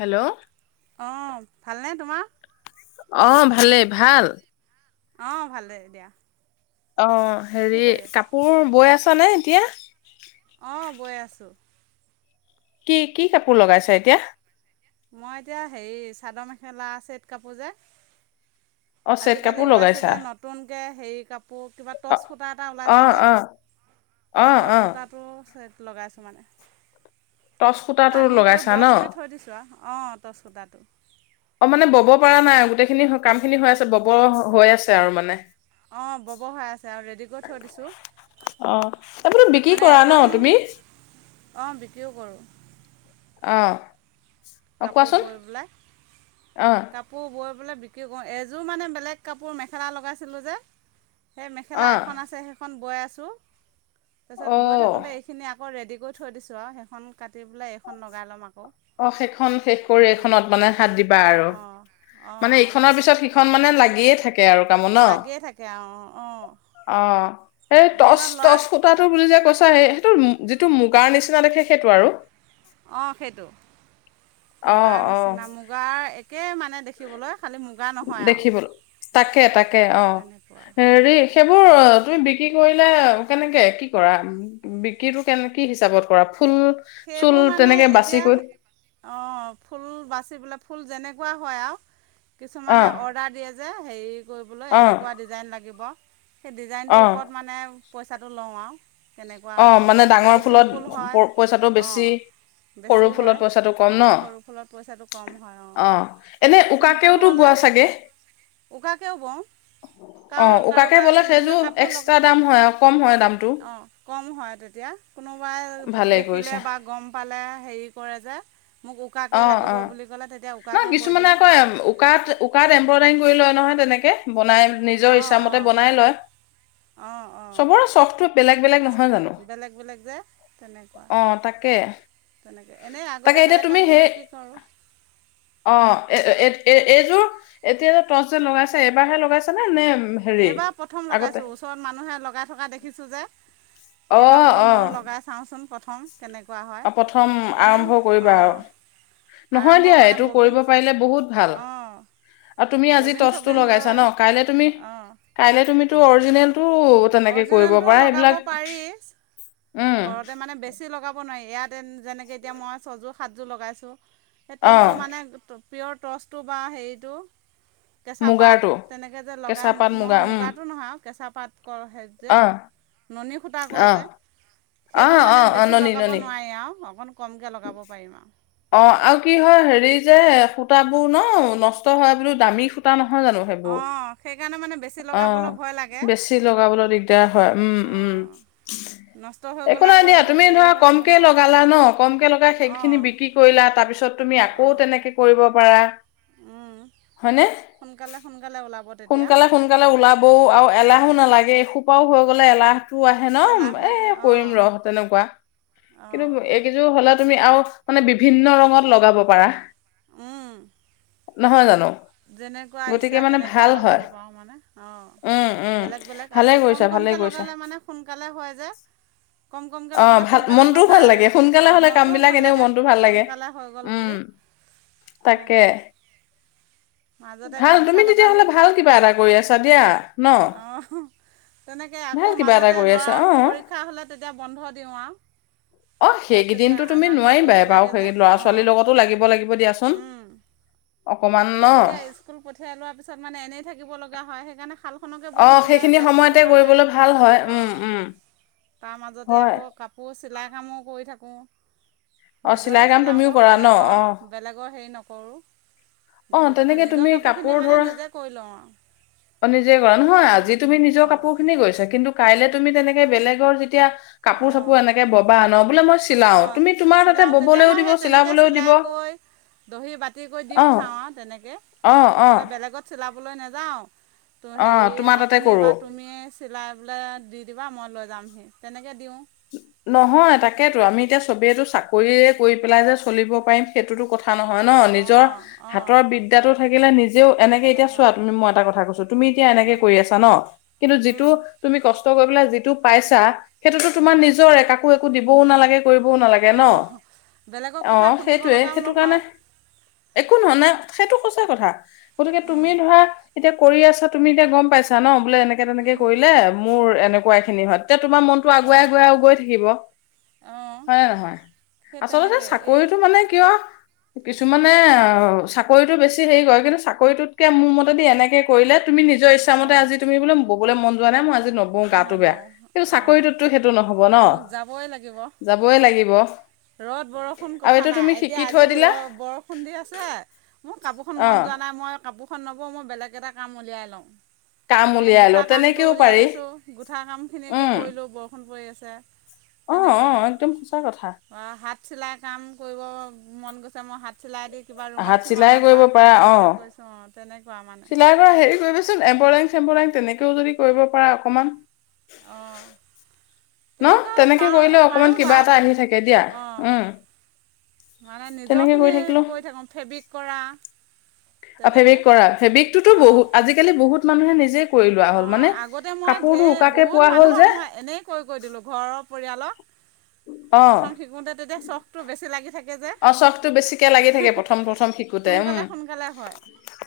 Hello অ ভালনে তোমাৰ? অ ভালেই ভাল- অ ভালে দিয়া। অ কি হেৰি কৰি আছা? কাপোৰ বৈ আছ। নে এতিয়া। অঁ বৈ আছোঁ কি কি কাপোৰ লগাইছ এতিয়া? মই এতিয়া হেৰি চাদৰ মেখেলা আছে চেইদ কাপোৰ যে, অ চেট কাপোৰ আজিকালি ওলাইছে লগাইছা যে নতুনকে,। সেইৰি কাপ কিবা অ টৰ্চ সূতা এটা অ ওলাইছে যে অ অ সেই টৰ্চ অ সূতাটো লগাইছোঁ মানে টচ সূতা টো টানি কৰি লগাইছা ব ন তুলি থৈ দিছোঁ আৰু অঁ তচ সূটাটো গোটেই খিনি কাম খিনি হৈ আছে বব হৈ আছে আৰু মানে অঁ ববহ হৈ আছে আৰু ৰেডি কৰি থৈ দিছোঁ অ এইবোৰতো বিক্ৰী মানে কৰা ন এখন তুমি অঁ বিক্ৰীও কৰোঁ অঁ কাপোৰ বৈ পেলায় অ কাপো বৈ বিক্ৰী কৰোঁ এযোৰ মানে বেলেগ কাপোৰ মেখেলা লগাইছিলোঁ যে সেই অ মেখেলা এখন আছে সেইখন বৈ আছে ছো তাৰ পিছত অ বৈ থাকোতে এইখিনি আকৌ ৰেডি গৈ থৈ দিছোঁ আৰু সেইখন কাটি পেলাই এইখন লগাই ল'ম আকৌ অ শ [unintelligible] খন শেষ কৰি এইখনত তেনেকৈ মানে হাত দিবা আৰু অঁ মানে অঁ ইখনৰ পিছত সিখন মানে লাগিয়ে থাকে আৰু কামো ন লাগিয়ে থাকে অঁ অঁ অ সেই টচ দিনত ল'ৰাক টচ খুতটো বুলি যে কৈছা স সেইটো যিটো মুগাৰ নিচিনা দেখে সেইটো আৰু অ সেইটো অ মুগাৰ অ নিচিনা মুগাৰ একে মানে দেখি শিকিবলৈ দেখিবলৈ তাকে তাকে অ তেনেকুৱা হেৰী সেইবোৰ তুমি বিক্ৰী কৰিলে কেনেকৈ কি কৰা বিক্ৰীটো কেনে কি হিচাপত কৰা ফুল চুল সেইবোৰ মানে তেনেকে বাচি কৰি এতিয়া অ ফুল বাচি পেলাই ফুল যেনেক লগোৱা হয় আৰু অ কিছুমানে অৰ্ডাৰ দিয়ে যে সেই কৰিবলৈ অ এনেকোৱা ডিজাইন লাগিব সেই অ ডিজাইনটোৰ ওপৰত মানে পইচাটো লওঁ আৰু কেনেকুৱা অ হ'ব মানে ডাঙৰ যদি ফুলত চিম্পুল হয় পইচাটো বেছি অঁ সৰু বেছি ফুলত হয় পইচাটো কম ন সৰু ফুলত পইচাটো কম হয় অঁ অ এনে চিম্পুল উকাকেওতো হ'লে বোৱা চাগে উকাকেও বওঁ অ কাৰ উকাকে কাৰোবাক বলে বোলে সেইযোৰ কাপোৰ লগ এক্সট্ৰা দাম হয় আৰু কম হয় দামটো বম হয় তেতিয়া কোনোবাই ভালেই দেখিলে কৰিছা বা গম পালে হেৰি কৰে যে মোক উকাকৈ অ', লাগিব অ', বুলি ক'লে তেতিয়া ন উকাকৈ বৈ কিছুমানে দিওঁ আকৌ এম, উকাত উকাত এম্ব্ৰইডাৰিং কৰি লয় নহয় তেনেকে বনাই নিজৰ অঁ ইচ্ছাামতে অঁ বনাই লয় অঁ অঁ চবৰে চখ বেলেগ বেলেগ চব নহয় জানো বেলেগ বেলেগ যে অ তাকে তেনেকে এনেই তাকে আগতে এতিয়া বেলেগ তুমি কাপোৰ সেই বিক্ৰী কৰো অ এ এ এইযোৰ এতিয়া যে টৰ্চ যে লগাইছে এবাৰহে লগাইছে নে নে হেৰি এইবাৰ প্ৰথম আগতে লগাইছোঁ ওচৰত মানুহে লগাই থকা দেখিছোঁ যে এইবাৰ অ', বোলো অ', ময়ো লগাই চাওঁচোন প্ৰথম কেনেকুৱা হয় অ প্ৰথম এনেই আৰম্ভ কৰিবা অঁ আৰু নহয় আৰম্ভ দিয়া মানে এইটো ববিন কৰিব পাৰিলে বহুত ভাল অঁ আৰু তুমি আজি ববিন টৰ্চটো চবিন লগাইছা লৈ ন কাইলে তুমি অঁ কাইলৈ তুমিটো অৰিজিনেল অৰিজিনেলটো লগাব পাৰি উম ঘৰতে মানে বেছি বেছি লগাব নোৱাৰি ইয়াত যেনেকৈ এতিয়া মই ছজোৰ সাতযোৰ লগাইছোঁ সেই অ টৰ্চযোৰ মানে পিয়ৰ টৰ্চটো বা হেৰিটো কেঁচা পাত মুগাৰটো তেনেকে যে লগাই কেঁচা পাত মুগা নহয় উম মুগাৰো নহয় আৰু কেঁচা পাত যে অ নুনী সূটা কয় অ যে অ সেইটো অ মানে অ বেছি ননী লগাব ননী নোৱাৰি আৰু অকণ কমকৈ লগাব পাৰিম আৰু অ আৰু কি হয় হেৰি যে সূতাবোৰ ন নষ্ট হয় বুলিও দামী সূতা নহয় নহয় জানো সেইবোৰ অঁ সেইকাৰণে মানে বেছি অ লগাবলৈ ভয় লাগে বেছি লগাবলৈ দিগদাৰ হয় উম উম অঁ নষ্ট হৈ একো গ'লে নাই আকৌ দিয়া তুমি হেৰি ধৰা হৈ যাব কমকে নহয় লগালা ন কমকে লগাই সেইখিনি অঁ বিক্ৰী কৰিলা তাৰপিছত তুমি আকৌ তেনেকৈ কৰিব পাৰা হয়নে সোনকালে সোনকালে ওলাব তেতিয়া সোনকালে সোনকালে ওলাবও আৰু এলাহো অঁ নালাগে এসোপাও ববলে এলাহ টো আহে ন এলাহ লাগে এ অঁ কৰিম ৰহ তেনেকুৱা অঁ কিন্তু এইকেইযোৰ হ'ল তুমি আৰু মানে বিভিন্ন ৰঙত লগাব পাৰা অম নহয় জানো যেনেকুৱা আহিছা গতিকে মানে তেনে পোৰা ভাল লগাব হয় পাৰোঁ মানে উম উম অঁ বেলেগ বেলেগ ভালে আকৌ কম কৰিছা ভালে কমকে কৰিছা লগালে মানে সোনকালে হয় যে কম কমকৈ অ লগালে ভাল সোনকালে মনটো ভাল লগাই লাগে সোনকালে অঁ হ'লে কাম মনটোও বিলাক ভাল এনেও লাগে মনটো ভাল লাগে সোনকালে হৈ গ'ল উম বুলি তাকে তেনেকৈ মাজতে ভাল গামোচা তুমি তেতিয়াহ'লে লগালোঁ ভাল কিবা এটা কৰি আছা দিয়া ন অঁহ তেনেকে ভাল আকৌ কিবা এটা মাজতে কৰি আছা ল'ৰা অ পৰীক্ষা হ'লে তেতিয়া বন্ধ দিওঁ আৱ অ সেইকেইদিন টো তুমি নোৱাৰিবাই বাৰু লাগে সেই যে ল'ৰা ছোৱালীৰ লগতো লাগিব লাগিব দিয়াচোন অঁ অকমান ন তাক এতিয়া স্কুল পঠিয়াই লোৱাৰ পিছত মানে এনেই থাকিব লগা হয় সেইকাৰণে নে হাল খনকে অ বৈ থাকিলে সেইখিনি ব্যস্ত সময়তে থকা যায় কৰিবলৈ ভাল হয় উম উম অঁ তাৰ মাজতে হয় আকৌ কাপোৰ চিলাই কামো কৰি থাকোঁ অ চিলাই নিজৰে কাম চিলাওঁ তুমিও বাৰু কৰা ন অ বেলেগৰ বেলেগৰ হেৰি নক কৰোঁ অ তেনেকে তুমি কাপোৰ ধৰা কৰি লওঁ আৰু অ নিজে কৰা নহয় আজি তুমি নিজৰ অঁ কাপোৰ খিনি কৰিছা কিন্তু কাইলে তুমি তেনেকে বেলেগৰ যেতিয়া কাপোৰ চাপোৰ এনেকে ববা, ন বোলে মই চিলাও অ তুমি তোমাৰ তাতে চিলাও তেতিয়া ববলৈও মই দিব সেই তেনেকে চিলাবলৈও দিব চিলাই কৰি দহি বাতি কৰি দি পঠাও আৱ অ তেনেকে অ অ বোলে বেলেগট চিলাব বলৈ নেযাওঁ ত' অ হেৰি তোমাৰ তাতে আপুনি বা কৰো তুমি চিলাই পেলাই দি দিবা মই লৈ যামহি তেনেকে দিওঁ নহয় তাকেইতো আমি এতিয়া চবেইটো চাকৰিয়ে কৰি পেলাই যে চলিব পাৰিম সেইটোতো কথা কথা নহয় ন নিজৰ অঁ অঁ হাতৰ বিদ্যাটো থাকিলে নিজেও এনেকে থাকিলে এতিয়া ভাল চোৱা তুমি মই এটা কথা কৈছোঁ তুমি এতিয়া এনেকে কৰি আছা ন কিন্তু যিটো তুমি কষ্ট কৰি পেলাই যিটো পাইছা সেইটোতো তোমাৰ অঁ নিজৰে কাকো একো দিবও নিজ নালাগে কৰিবও নালাগে ন অঁ বেলেগৰ কথা অ শুনিব সেইটোয়ে লগাও সেইটো কাৰণে নহয় একো নহয় নে সেইটো সঁচা কথা গতিকে তুমি ধৰা এতিয়া কৰি আছা তুমি এতিয়া গম পাইছা ন বোলে এনেকে তেনেকে অঁ কৰিলে মোৰ এনেকুৱা এখিনি হয় এতিয়া তোমাৰ মন আগুৱাই গুৱাই গৈ থাকিব অঁ হয় নে নহয় সেই আচলতে তেনেকৈ এই চাকৰিটো মানে কিয় কিছুমানে অ চাকৰিটো বেছি হেৰি কৰে কিন্তু চাকৰিটোতকে মোৰ মতেদি এনেকে কৰিলে তুমি নিজৰ ইচ্ছা মতে অঁ আজি তুমি বোলে ব'বলে মন যোৱা নাই ম আজি নবওঁ গাটো বেয়া কিন্তু চাকৰিটো তুমি যাবই লাগিব যাবই লাগিব ৰ'দ বৰষুণ আৰু কথা এইটো নাই তুমি এতিয়া শিকি আজি থৈ দিলা ৰ বৰষুণ দি আছে কাপোৰখন অ মন যোৱা নাই মই কাপো নব মই বেলেগ এটা কাম উলিয়াই লওঁ। কাম উলিয়াই ল তেনেকেও পাৰি। গুঠা কাম খিনিয়ে কৰিলো বৰষুণ পৰি আছো। ছে। আহ অ একদম সঁচা কথা। বা হাত চিলাই কাম কৰিব মন গৈছে মই হাত চিলাই দি। কিবা ৰুমাল হাত চিলাই চুমালত বা কৰিব পাৰা অ তেনেকৈ কৈছোঁ। চিলাই পৰা হেৰি কৰিবচোন এম্বৰাং চেম্বৰেং তেনেকে। ও যদি কৰিব পাৰে অকমান। অঁ ন তেনেকা তেনেকে পাওঁ কৰিলে অকমান পাৰোঁ কিবা বাৰু, এটা আহি থাকে দিয়া উম অঁ মানে তেনেকে নিজৰখিনি থাকিলো কৰি থাকোঁ ফেব্ৰিক কৰা। ফেব্ৰিক তেনেকৈ কৰা ফেব্ৰিকতোতো বহু অঁ আজিকালি। বহুত মানুহে নিজে। কৰি লোৱা অ হ'ল মানে আগতে মই কাপোৰটো ঢেৰ উকাকে বহুত পোৱা হ'ল মানুহক যে মই এনে কৈ কৰি দিলো ঘৰৰত। পৰিয়ালৰ। অ প্ৰথম শিকোতে তেতিয়া চখ টো বেছি লাগি থাকে। অ চখটো বেছিকে লাগি থাকে প্ৰথম প্ৰথম শিকোতে সোনকালে উম সোনকালে হয়,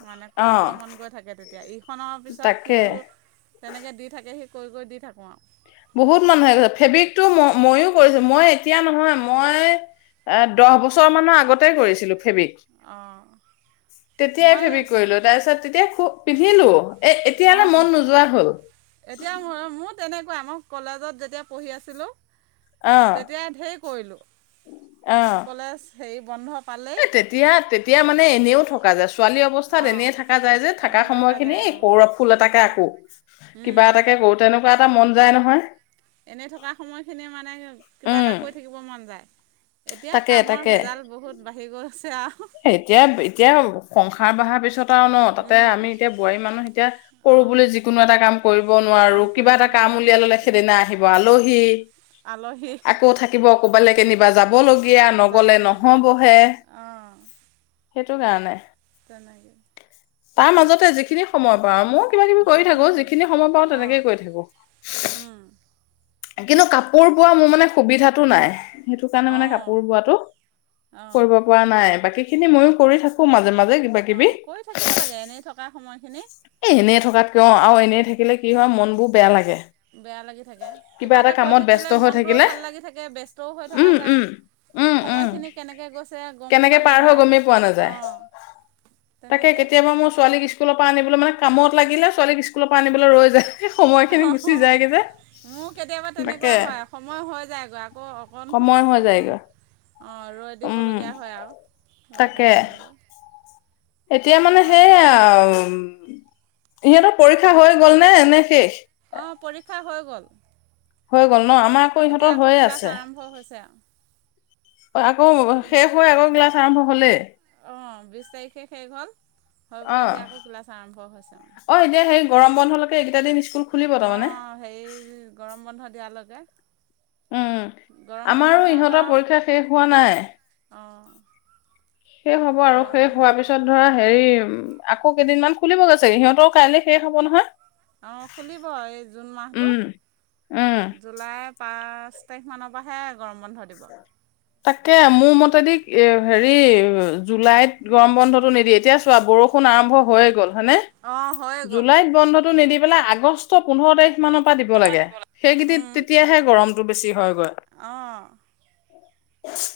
মানে অ কৰিবলৈ মন গৈ থাকে তেতিয়া ইখনৰ পিছত। তাকে সিজোৰ, তেনেকে দি থাকে সি। কৰি কৰি দি থাকোঁ আৰু। বহুত মানুহে গৈছে ভালে ফেব্ৰিকতো ম মইো কৰিছো মই এয়া। এতিয়া নহয় মই, এ দহ বছৰ মানৰ আগতে কৰিছিলো। ফেবিক, অঁ তেতিয়াই মই ফেবিক কৰিলো তাৰপিছত তেতিয়া খুব। পিন্ধিলো। এ অঁ এতিয়া মন নোযোৱা হ'ল। আমাৰ কলেজত যেতিয়া পঢ়ি আছিলোঁ। অ তেতিয়াই ঢেৰ কৰিলোঁ, কলেজ। সেইৰি বন্ধক। [unintelligible] এ তেতিয়া তেতিয়া মানে এনেও থকা যছো। [unintelligible] ছোৱালী অৱস্থাত অঁ এনে থাককা যায় যে থকা এনেই সময় খিনি যায় সৌৰৱ ফুল এটাকে আকো, কিবা অঁ এটাকে কৰোতে ন। [unintelligible] কিবা এটা মন যায় নহয়। এনে থকা সময়খিনিয়ে মানে, কিবা উম এটা কৰি থাকিব মন যায়। এতিয়া তাকে কামৰ তাকে ভেজাল বহুত বাঢ়ি গৈছে আৰু। এতিয়া এতিয়া সংসাৰ বঢ়াৰ পিছত ন তাতে উম আমি এতিয়া বোৱাৰী মানুহ এতিয়া কৰো অঁ বুলি যিকোনো এটা কাম কৰিব কাম নোৱাৰো কিবা কৰিব এটা কাম নোৱাৰোঁ উলিয়াই ললে উম, সেইদিনা আহিব আলহী হি আলহী আকৌ থাকিব কবালে কেনিবা যাব লগীয়া নগলে যাবলগীয়া নহবহে সেইটো কাৰণে জনেকে [unintelligible] তাৰ মাজতে যিখিনি সময় পাও মো কিবা কিবি কৰি থাকো যিখিনি সময় পাওঁ তেনেকেই অঁ কৰি থাকো উম, কিন্তু কাপোৰ বোৱা মোৰ মানে সুবিধা টো নাই সেইটো কাৰণে মানে অঁ কাপোৰ বোৱাটো অঁ কৰিব পৰা নাই বাকী সেইখিনি ময়ও কৰি থাকো মাজে মাজে কিবা অ কিবি এ কৰি থাকিব লাগে এনেই থকা সময়খিনি কিয় আৰু এনেই থাকিলে কি হয় মনবোৰ বেয়া লাগে বেয়া লাগি থাকে কিবা এটা কৰি কামত ব্যস্ত থাকিলে হৈ মনটোও থাকিলে ভাল লাগি থাকে ব্যস্তও হৈ থকা উম উম যায় উম উম সময়খিনি কেনেকৈ গৈছে গম পোৱা কেনেকে পাৰ হৈ গমেই পোৱা নাযায় অঁ তাকে তেনেকেই কেতিয়াবা মোৰ ছোৱালীক স্কুলৰ পৰা আনিবলৈ মানে কামত লাগিলে ছোৱালীক স্কুলৰ পৰা আনিবলৈ ৰৈ যায় সময় খিনি অঁ গুচি যায়গে যে মোৰ কেতিয়াবা তাকে তেনেকোৱা হয় সময় হৈ যায়গৈ আকৌ অকণ সময় হৈ বোলো ফোন যায়গৈ অঁ ৰৈ উম দিবলগীয়া হয় আৰু ল'ৰাটোক তাকে আনিবলৈ এতিয়া ঘৰৰ মানে পৰা সেই দূৰ হয় আও উম ইহঁতৰ পৰীক্ষা হৈ গ'ল নে নে শেষ অ পৰীক্ষা হৈ গ'ল হৈ গ'ল ন আমাৰ আকৌ এতিয়া ইহঁতৰ হৈয়ে ক্লাছ আছে আৰম্ভ হৈছে আৰু আকৌ শেষ হৈ আকৌ ক্লাচ আৰম্ভ হ'লে অ বিশ তাৰিখে শেষ হ'ল হৈ অ বোলে এতিয়া আকৌ ক্লাছ আৰম্ভ হৈছে মানে অ এতিয়া সেই গৰম বন্ধলৈকে এইকেইটা দিন স্কুল খুলিব অ তাৰমানে হেৰি গৰম বন্ধ দিয়ালৈকে উম গৰম বন্ধ আমাৰো সিহঁতৰ ইহঁতৰ পৰীক্ষা শেষ হোৱা নাই অঁ শেষ হ'ব আৰু গৰম শেষ হোৱাৰ পিছত ধৰ হেৰি আকৌ কেইদিনমান খুলিবগৈ চাগে আকৌ সিহঁতৰ কাইলৈ শেষ হব নহয় অ খুলিব এই জুন মাহটো উম উম জুলাই পা পাঁচ তাৰিখ মানৰ পৰাহে গৰম বন্ধ দিব তাকে মোৰ মতে দি এ হেৰি জুলাইত গৰম বন্ধটো নিদিয়ে এতিয়া চোৱা বৰষুণ আৰম্ভ হৈয়ে গ'ল হয়নে অঁ হৈ গ'ল জুলাইত বন্ধতটো নিদিব এইবিলাই আগষ্ট পোন্ধৰ তাৰিখ মান পা দিব লাগে। সেই কেদিন তেতিয়া সে গৰম টো বেছি হৈ গৈ অঁ [inaudible]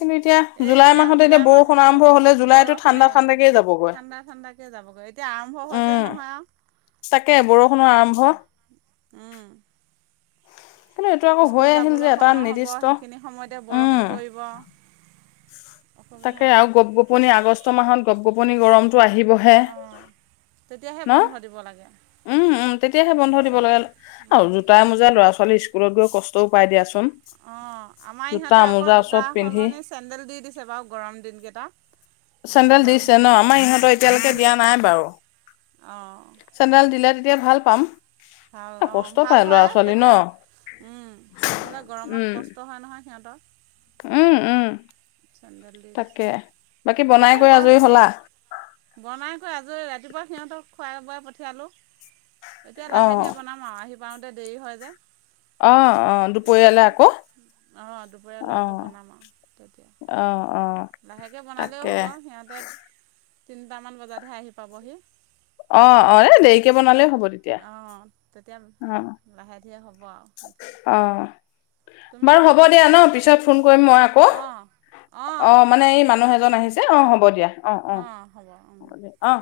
এই এতিয়া জুলাই বৰষুণ মাহটো আৰম্ভ হলে জুলাইতো ঠাণ্ডা বৰষুণেই ঠাণ্ডাকে যাবগৈ ঠাণ্ডা ঠাণ্ডাকৈ যাবগৈ এতিয়া আৰম্ভ হৈছে উম নহয় আও তাকে বৰষুণৰ আৰম্ভ কিন্তু এইটো আকৌ স্কুল হৈ আহিল যাবলৈ যে এটা সময় হ'ব নিৰ্দিষ্ট সেইখিনি সময়তে উম বৰষুণ পৰিব। অসুবিধা তাকে আৰু হয় গপ গোপনি ইচ আগষ্ট মাহত গপ গোপনি গৰমতটো আহিবহে অঁ তেতিয়াহে ন বন্ধ দিব লাগে উম উম তেতিয়াহে বন্ধ বেছি দিব লাগে দিন আৰু জোতা মোজা ল'ৰা ছোৱালী স্কুলত গৈ কষ্টও পাই দিয়াচোন অ আমাৰ জোতা ইহঁতৰ আকৌ মোজা জোতা চব পিন্ধি সলনি চে চেডেল দি দিছে বাৰু গৰম দিনকেইটাত বেছি চেন্দেল গৰম দিছে ন হ'লে আমাৰ চেডেল দিছে। অঁ চেনডেল দিলে তেতিয়া ভাল পাম ভাল এ অ কষ্ট ভাল পায় ল'ৰা হয় ছোৱালী ন। তেতিয়া উম নহ'লে উম। গৰমত কষ্ট হয় নহয় সিহঁতৰ উম উম চেণ্ডেল দি তাকে দিছে বাকী বনাই আকৌ কৰি গৰ আজৰি হ'লা? গমাই বনাই কৈ আজৰি ৰাতিপুৱা সিহঁতক খোৱাই বোৱাই পঠিয়ালোঁ। এতিয়া লাহে দিয়ে অ', বনাম আও আহিব পাওতে দেৰি হৈ যে অ', অ', দুপৰীয়ালে স্কুল আকৌ অ দুপৰীয়ালৈ আকৌ অ', বনাম আউ অ অ তাকে তিনটামান বজাতহে আহি পাবহি অ অ এ দেৰিকে বনালেও হ'ব তেতিয়া অ তেতিয়া অ', লাহে ধীয়ে হ'ব। ব আউ সেইখিন অ'। বাৰু হ'ব দিয়া ন পিছত ফোন কৰিম মই আকৌ অঁ অঁ অ মানে হ'ব এই দিয়ক মানুহ এজন আহিছে। কি নহব হ'ব দিয়া অ অ হ'ব দিয়া অ